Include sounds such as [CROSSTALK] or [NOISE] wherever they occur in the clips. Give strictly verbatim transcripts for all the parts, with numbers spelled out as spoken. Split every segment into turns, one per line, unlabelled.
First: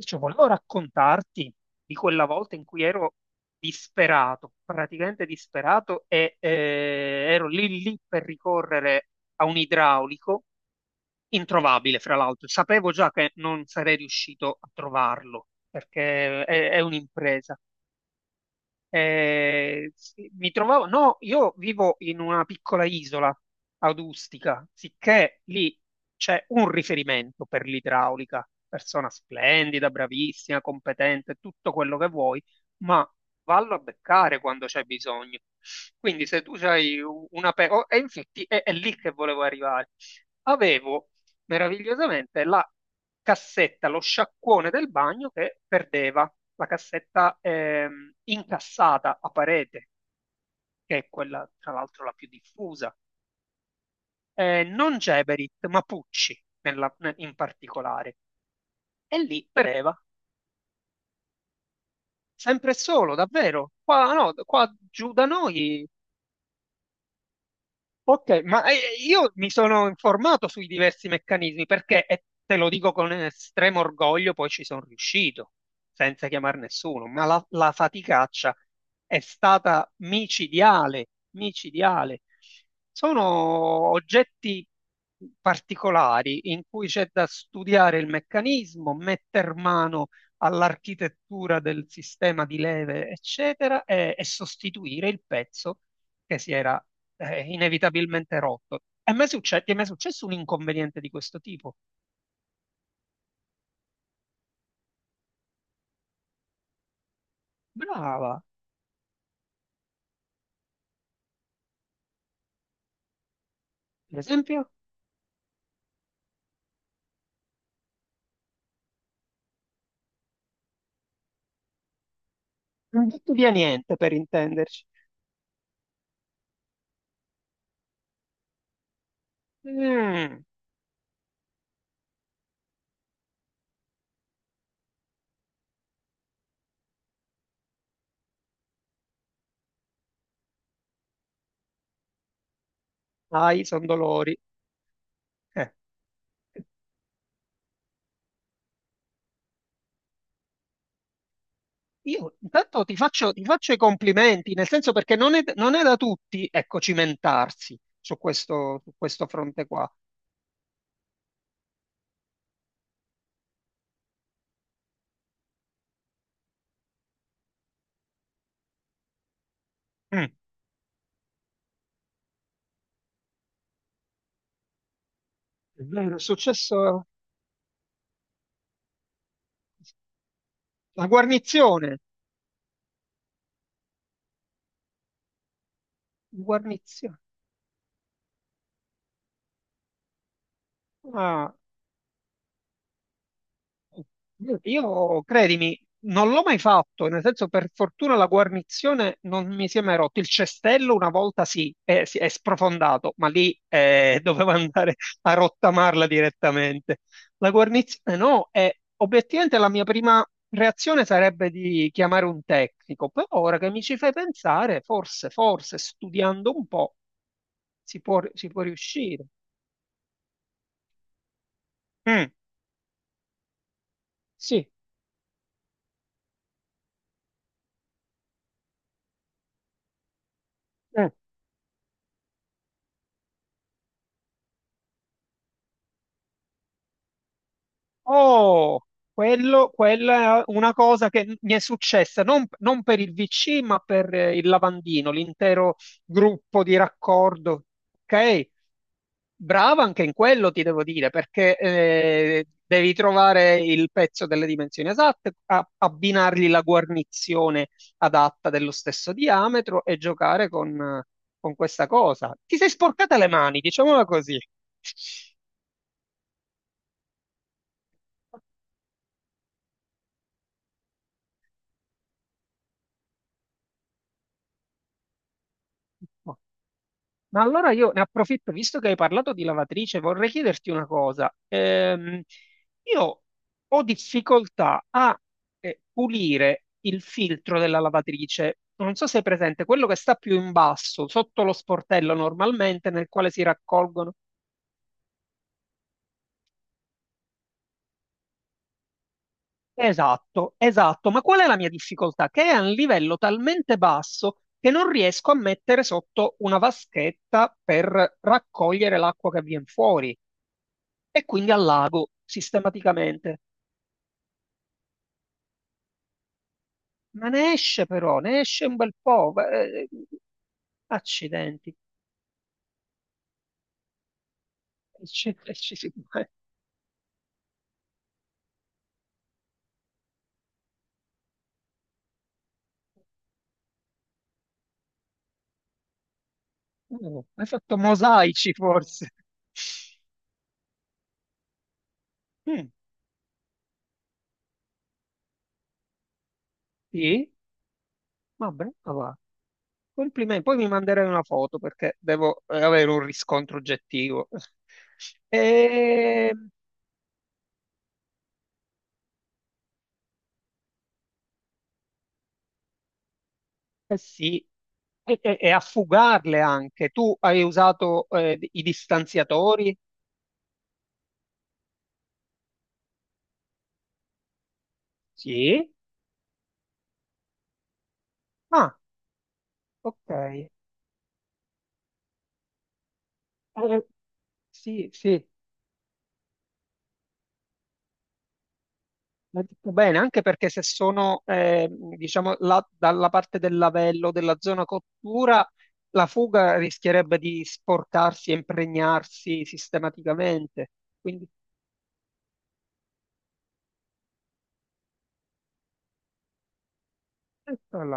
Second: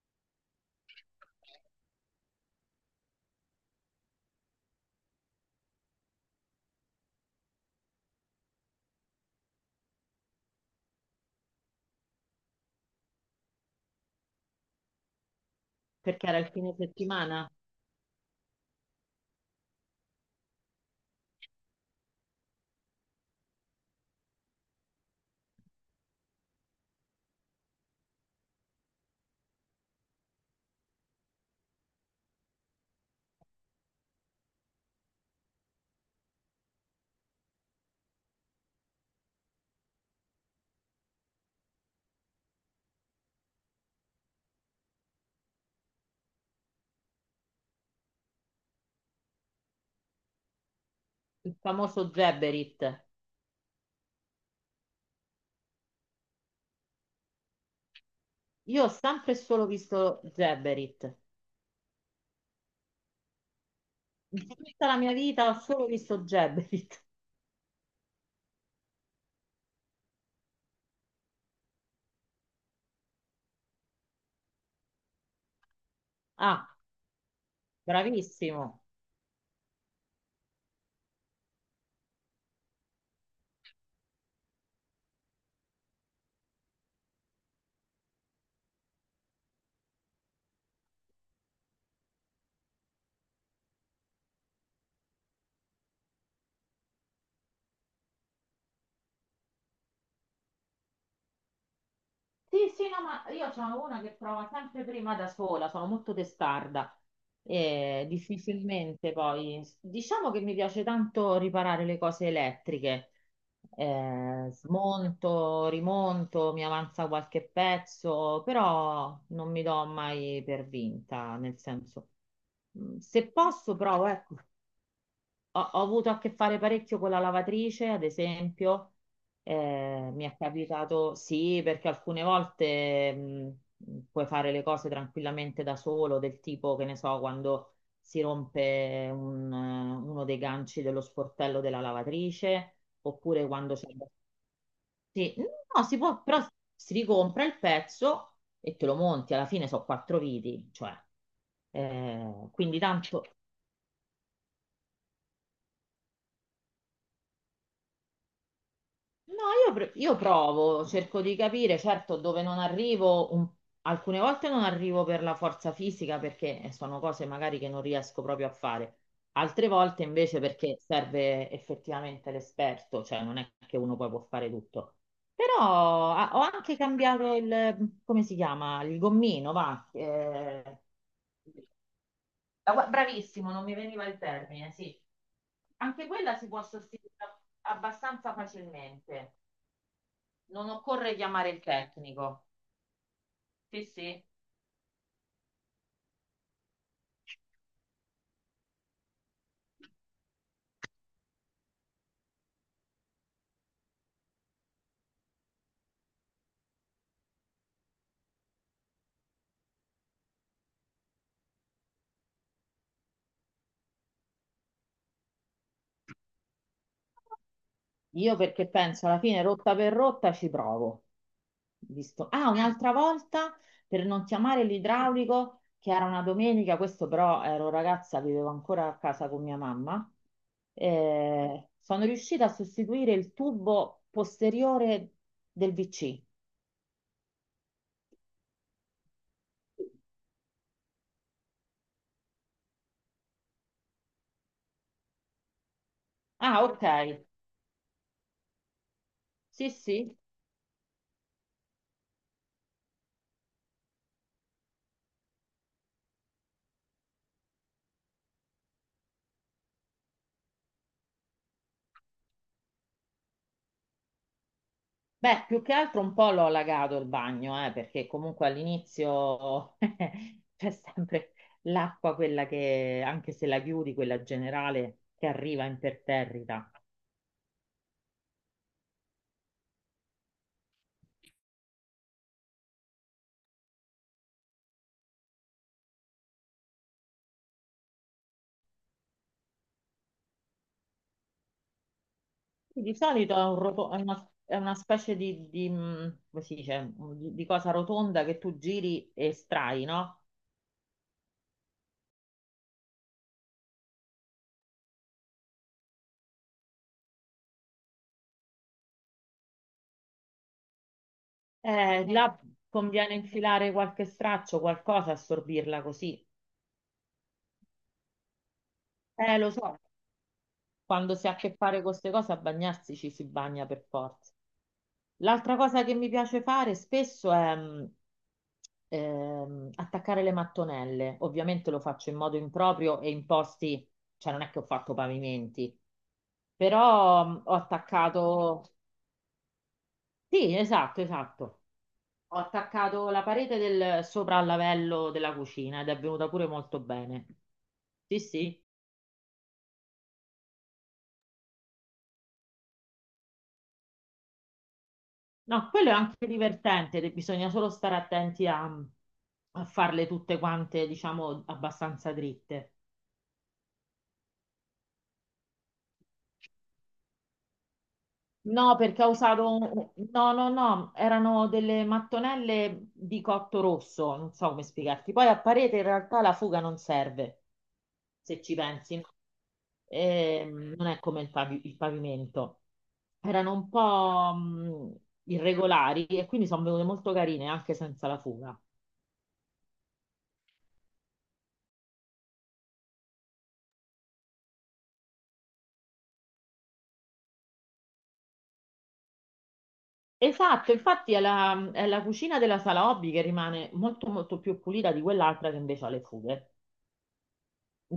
Cioè, volevo raccontarti di quella volta in cui ero disperato, praticamente disperato, e eh, ero lì lì per ricorrere a un idraulico introvabile, fra l'altro. Sapevo già che non sarei riuscito a trovarlo,
Perché era
perché
il
è,
fine
è
settimana,
un'impresa. Eh, sì, mi trovavo, no, io vivo in una piccola isola adustica, sicché lì c'è un riferimento per l'idraulica, persona splendida, bravissima, competente, tutto quello che vuoi, ma vallo a beccare quando c'è bisogno. Quindi se tu hai una... pe- oh, e infatti è, è lì che volevo arrivare. Avevo meravigliosamente la cassetta, lo sciacquone del bagno che perdeva, la cassetta ehm, incassata a parete, che è quella
il
tra l'altro
famoso
la più diffusa.
Geberit.
Eh, non Geberit, ma Pucci nella- ne- in particolare.
Io ho
E
sempre e
lì
solo
beveva,
visto Geberit.
sempre e solo, davvero. Qua, no,
In
qua
tutta la
giù
mia
da
vita ho
noi.
solo visto Geberit.
Ok, ma eh, io mi sono informato sui diversi meccanismi perché, e te lo dico con estremo orgoglio, poi ci sono riuscito, senza chiamare
Ah,
nessuno, ma la, la faticaccia
bravissimo.
è stata micidiale, micidiale. Sono oggetti particolari in cui c'è da studiare il meccanismo, metter mano all'architettura del sistema di leve, eccetera, e e sostituire il pezzo che si era eh, inevitabilmente rotto. E mi è succe- ti è mai successo un inconveniente di questo tipo?
Sì, sì, no, ma io sono una che prova sempre prima da sola, sono molto testarda e
Brava,
difficilmente poi... Diciamo che mi piace tanto riparare le cose elettriche.
per
Eh,
esempio,
smonto, rimonto, mi avanza qualche pezzo, però non mi do mai per vinta, nel senso, mm,
non
se
butto via
posso
niente
provo,
per
ecco.
intenderci.
Ho, ho avuto a che fare parecchio con la lavatrice, ad esempio. Eh, mi è
Mm,
capitato, sì, perché alcune volte mh, puoi fare le cose tranquillamente da solo, del tipo, che ne so, quando si rompe un, eh, uno dei ganci dello sportello della lavatrice, oppure
ai,
quando
sono
c'è...
dolori.
Sì,
Eh,
no, si può, però si ricompra il pezzo e te lo monti, alla fine sono quattro viti, cioè...
Io
Eh, quindi
intanto ti
tanto.
faccio, ti faccio i complimenti, nel senso perché non è, non è da tutti, ecco, cimentarsi su questo, su questo
No,
fronte
io,
qua.
pr- io provo, cerco di capire, certo, dove non arrivo, un- alcune volte non arrivo per la forza fisica perché eh, sono cose magari che non riesco proprio a fare, altre volte
Mm,
invece perché serve effettivamente l'esperto, cioè non è che uno poi può fare tutto. Però
è vero, è
ah, ho anche
successo
cambiato il, come si chiama, il gommino, va. Eh,
la guarnizione.
la gua- bravissimo, non mi veniva il termine, sì. Anche quella si può sostituire
Guarnizione.
abbastanza facilmente. Non occorre chiamare
Ah.
il tecnico. Sì, sì.
Io, credimi, non l'ho mai fatto, nel senso per fortuna la guarnizione non mi si è mai rotto. Il cestello una volta sì, è, si è sprofondato, ma lì eh, [LAUGHS] dovevo andare a rottamarla direttamente. La guarnizione no, e obiettivamente la mia prima reazione sarebbe di chiamare un tecnico, però ora che mi ci fai pensare, forse, forse studiando un po' si può,
Io
si può
perché penso alla
riuscire.
fine rotta per rotta ci provo. Visto.
Mm,
Ah, un'altra volta per non chiamare
sì.
l'idraulico, che era una domenica, questo però ero ragazza, vivevo ancora a casa con mia mamma.
Mm.
Eh, sono riuscita a sostituire il tubo posteriore del V C.
Oh, quello, quella è una cosa che mi è successa non, non per il vu ci, ma per eh, il lavandino, l'intero
Ah,
gruppo di
ok.
raccordo. Ok,
Sì,
brava anche in
sì.
quello, ti devo dire, perché eh, devi trovare il pezzo delle dimensioni esatte, a- abbinargli la guarnizione adatta dello stesso diametro e giocare con, con questa cosa. Ti sei sporcata le mani, diciamola così.
Beh, più che altro un po' l'ho allagato il bagno, eh, perché comunque all'inizio [LAUGHS] c'è sempre l'acqua, quella che, anche se la chiudi, quella generale, che arriva
[LAUGHS]
imperterrita.
Ma allora io ne approfitto, visto che hai parlato di lavatrice, vorrei chiederti una cosa. Ehm, io ho difficoltà a eh, pulire il filtro della lavatrice. Non so se è presente, quello che sta più in basso, sotto lo sportello
Sì,
normalmente,
di
nel quale
solito
si
è, un roto- è
raccolgono.
una, è una specie di, di, mh, come si dice, mm, di, di cosa rotonda che tu giri e estrai, no?
Esatto, esatto. Ma qual è la mia difficoltà? Che è a un livello talmente basso che non riesco a mettere sotto una vaschetta per raccogliere l'acqua che viene fuori. E quindi al
Eh,
lago
sì. Là conviene
sistematicamente.
infilare qualche straccio, qualcosa, assorbirla così.
Ma ne esce però, ne esce un bel po'.
Eh, lo so,
Eh,
quando si ha a che
accidenti.
fare con queste cose, a bagnarsi ci si bagna per forza.
E ci- e
L'altra
ci
cosa
si-
che mi piace fare spesso è mh, ehm, attaccare le mattonelle. Ovviamente lo faccio in modo improprio e in posti, cioè non è che ho fatto pavimenti,
oh,
però mh,
hai
ho
fatto mosaici
attaccato,
forse.
sì, esatto, esatto. Ho
Mm,
attaccato la parete del sopra al lavello della cucina ed è venuta pure molto bene.
sì,
Sì,
ma
sì.
brava. Va. Complimenti. Poi mi manderai una foto perché devo eh, avere un riscontro oggettivo. [LAUGHS]
No, quello è anche
E,
divertente, de- bisogna solo stare attenti a, a farle tutte quante, diciamo, abbastanza dritte.
eh sì, e, e- e a fugarle anche. Tu hai usato eh, i
No, perché ho usato...
distanziatori?
un- No, no, no, erano delle mattonelle di cotto rosso, non so come spiegarti. Poi a
Sì.
parete in realtà la fuga non serve, se ci
Ah,
pensi.
ok.
Ehm, non è come il, pavi- il pavimento. Erano un
Eh,
po'
sì,
mh,
sì,
irregolari e quindi sono venute molto carine anche senza la fuga.
l'ha detto bene, anche perché se sono, eh, diciamo, la- dalla parte del lavello, della zona cottura, la fuga rischierebbe di sporcarsi e impregnarsi sistematicamente.
Esatto, infatti è
Quindi,
la, è la cucina della sala hobby che rimane molto molto più pulita di quell'altra che invece ha le fughe.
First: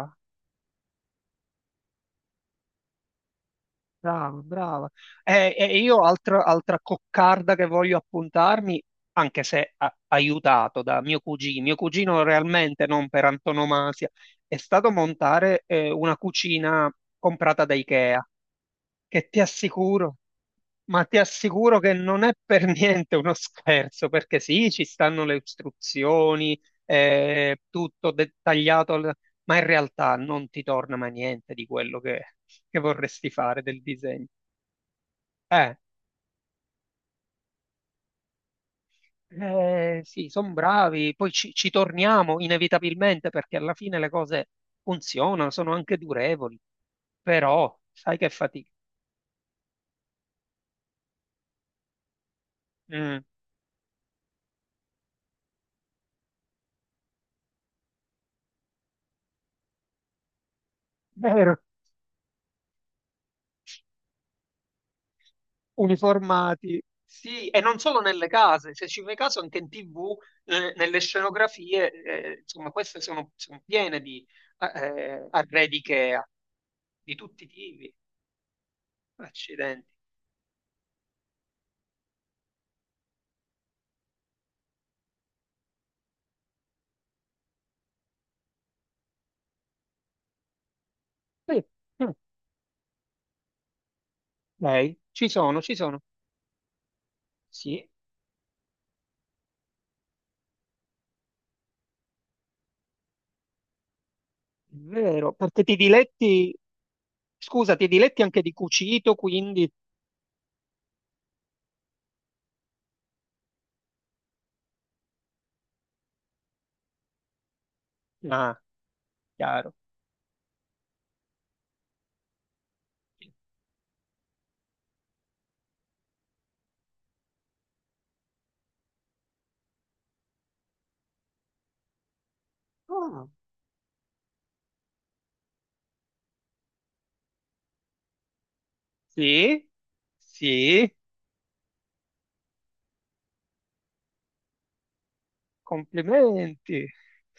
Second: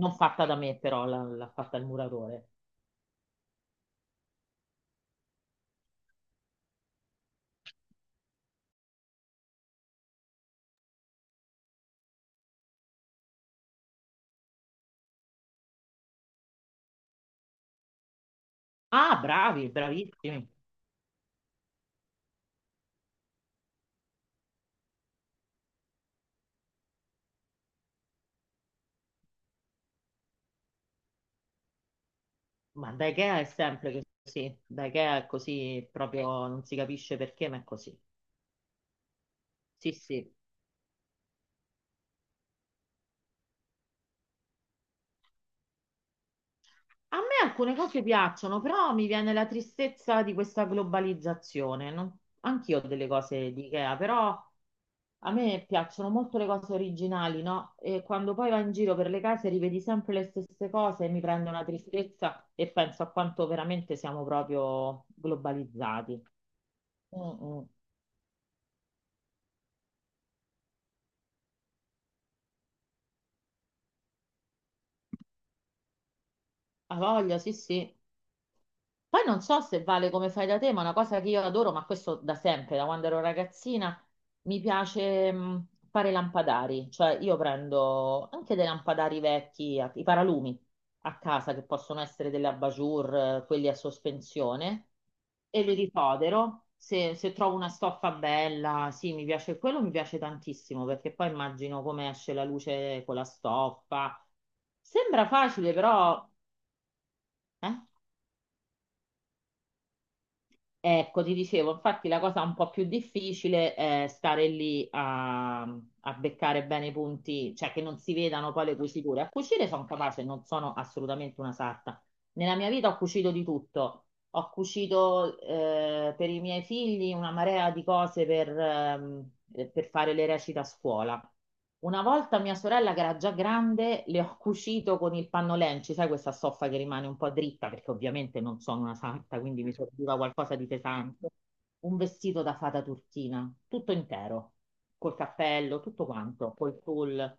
Non fatta da me, però la- l'ha fatta il muratore.
brava, brava. E, e io altra, altra coccarda che voglio appuntarmi, anche se a- aiutato da mio cugino, mio cugino realmente non per antonomasia, è stato montare, eh, una cucina comprata da Ikea.
Ah,
Che ti
bravi,
assicuro,
bravissimi.
ma ti assicuro che non è per [LAUGHS] niente uno scherzo, perché sì, ci stanno le istruzioni, eh, tutto dettagliato, al- ma in realtà non ti torna mai niente di quello che, che
Ma da
vorresti
Ikea è
fare del
sempre
disegno.
così. Da Ikea è
Eh,
così, proprio non si capisce perché, ma è così. Sì,
eh, sì,
sì.
sono bravi, poi ci, ci torniamo inevitabilmente perché alla fine le cose funzionano, sono anche durevoli,
A me alcune
però
cose
sai che
piacciono,
fatica.
però mi viene la tristezza di questa globalizzazione. Non- Anch'io ho delle
Mm,
cose di Ikea, però a me piacciono molto le cose originali, no? E quando poi vai in giro per le case rivedi sempre le stesse cose e mi prende
vero.
una tristezza e penso a quanto veramente siamo proprio globalizzati.
Uniformati.
Mm,
Sì, e
mm.
non solo nelle case, se ci fai caso anche in ti vu, eh, nelle scenografie, eh, insomma, queste sono, sono piene di eh, arredi IKEA,
Ha
di
voglia,
tutti i
sì,
tipi.
sì. Poi non so se
Accidenti.
vale come fai da te, ma una cosa che io adoro, ma questo da sempre, da quando ero ragazzina, mi piace mh, fare lampadari. Cioè io prendo anche dei lampadari vecchi, a- i paralumi a casa,
Sì,
che possono
mm,
essere delle abajur, eh, quelli a sospensione,
lei, ci sono,
e
ci
li
sono.
ripodero. Se, se trovo una
Sì, è
stoffa bella, sì, mi piace quello, mi piace tantissimo, perché poi immagino come esce la luce con la stoffa. Sembra
vero, perché
facile,
ti
però
diletti, scusa,
eh?
ti diletti anche di cucito, quindi...
Ecco, ti dicevo, infatti la cosa un po' più difficile è stare lì a, a beccare bene i punti, cioè che non si vedano
Ah,
poi le cuciture. A cucire
chiaro.
sono capace, non sono assolutamente una sarta. Nella mia vita ho cucito di tutto, ho cucito eh, per i miei figli una marea di cose per, ehm, eh, per fare le recite a scuola. Una volta mia sorella, che era
Ah,
già grande, le ho cucito con il panno lenci, sai questa stoffa che rimane un po' dritta, perché ovviamente non sono una santa, quindi
sì,
mi serviva qualcosa di
sì,
pesante. Un vestito da fata turchina, tutto intero, col cappello, tutto quanto, col
complimenti,
tul.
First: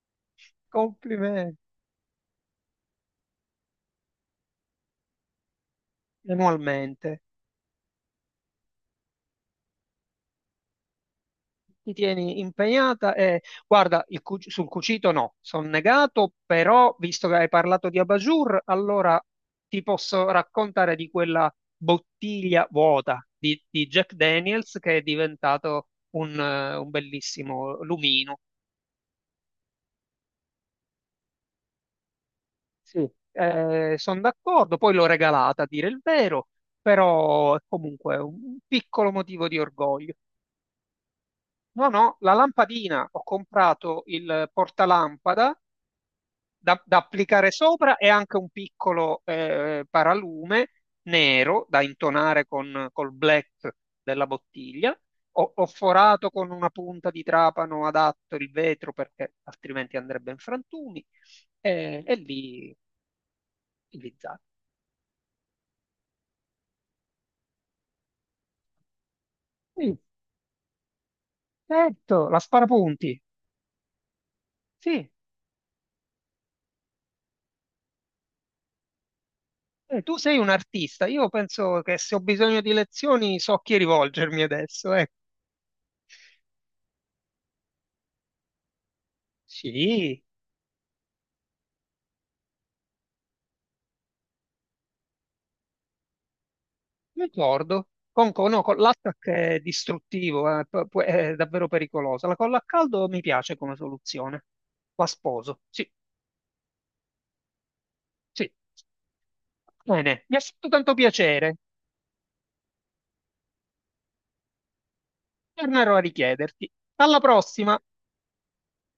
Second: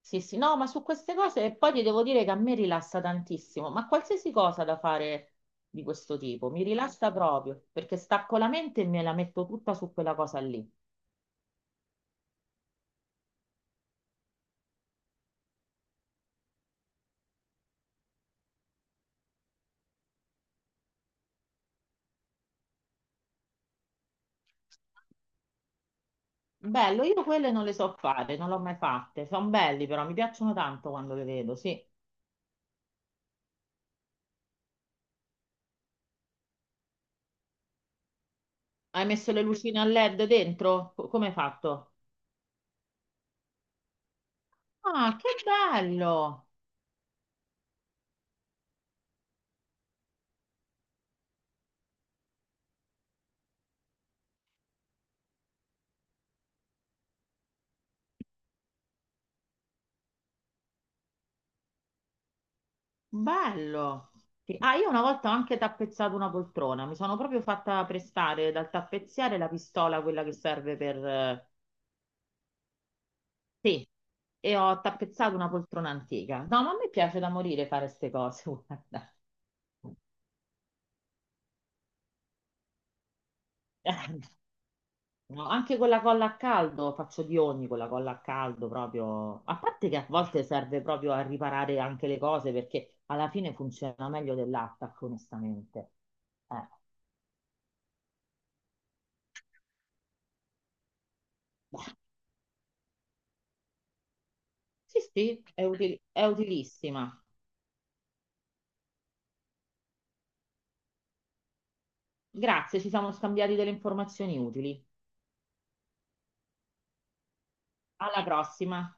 Sì, sì, no, ma su queste cose e
complimenti,
poi ti devo dire che a me rilassa tantissimo, ma qualsiasi cosa da fare di questo tipo mi
manualmente.
rilassa proprio perché stacco la mente e me la metto tutta su quella cosa lì.
Ti tieni impegnata e guarda, il cu- sul cucito no, sono negato, però visto che hai parlato di Abajur, allora ti posso raccontare di quella bottiglia vuota di, di Jack Daniels che è diventato un, eh, un
Bello, io quelle non le
bellissimo
so fare,
lumino.
non le ho mai fatte. Sono belli però, mi piacciono tanto quando le vedo, sì.
Sì, sono d'accordo, poi l'ho regalata a dire il vero, però è comunque un
Hai
piccolo
messo le
motivo di
lucine a
orgoglio.
LED dentro? Co- Come hai
No,
fatto?
no, la lampadina, ho comprato il
Ah, che
portalampada
bello!
da, da applicare sopra e anche un piccolo eh, paralume nero da intonare con, col black della bottiglia. Ho, ho forato con una punta di trapano adatto il vetro perché altrimenti andrebbe in frantumi eh, e lì
Bello.
lì zacco.
Sì. Ah, io una volta ho anche tappezzato una poltrona, mi sono proprio fatta prestare dal tappezziere la
Sì,
pistola, quella che serve per... eh,
certo, la sparapunti.
sì, e ho
Sì,
tappezzato una poltrona antica. No, ma a me piace da morire fare queste cose, [LAUGHS] guarda.
eh, tu sei un artista. Io penso che se ho bisogno di lezioni so a chi
Eh,
rivolgermi adesso. Ecco.
No, anche con la colla a caldo faccio di ogni con la colla a caldo proprio. A parte che a
Sì.
volte serve proprio a riparare anche le cose perché alla fine funziona meglio dell'attacco, onestamente. Eh,
Ricordo, con, con, no, con l'attack è distruttivo, eh, pu- pu- è davvero
beh,
pericolosa. La colla a caldo mi piace come soluzione.
sì,
La
sì,
sposo.
è
Sì,
utili- è utilissima.
sì. Bene, mi ha fatto tanto piacere.
Grazie, ci siamo scambiati delle informazioni utili.
Tornerò a richiederti. Alla prossima!
Alla prossima.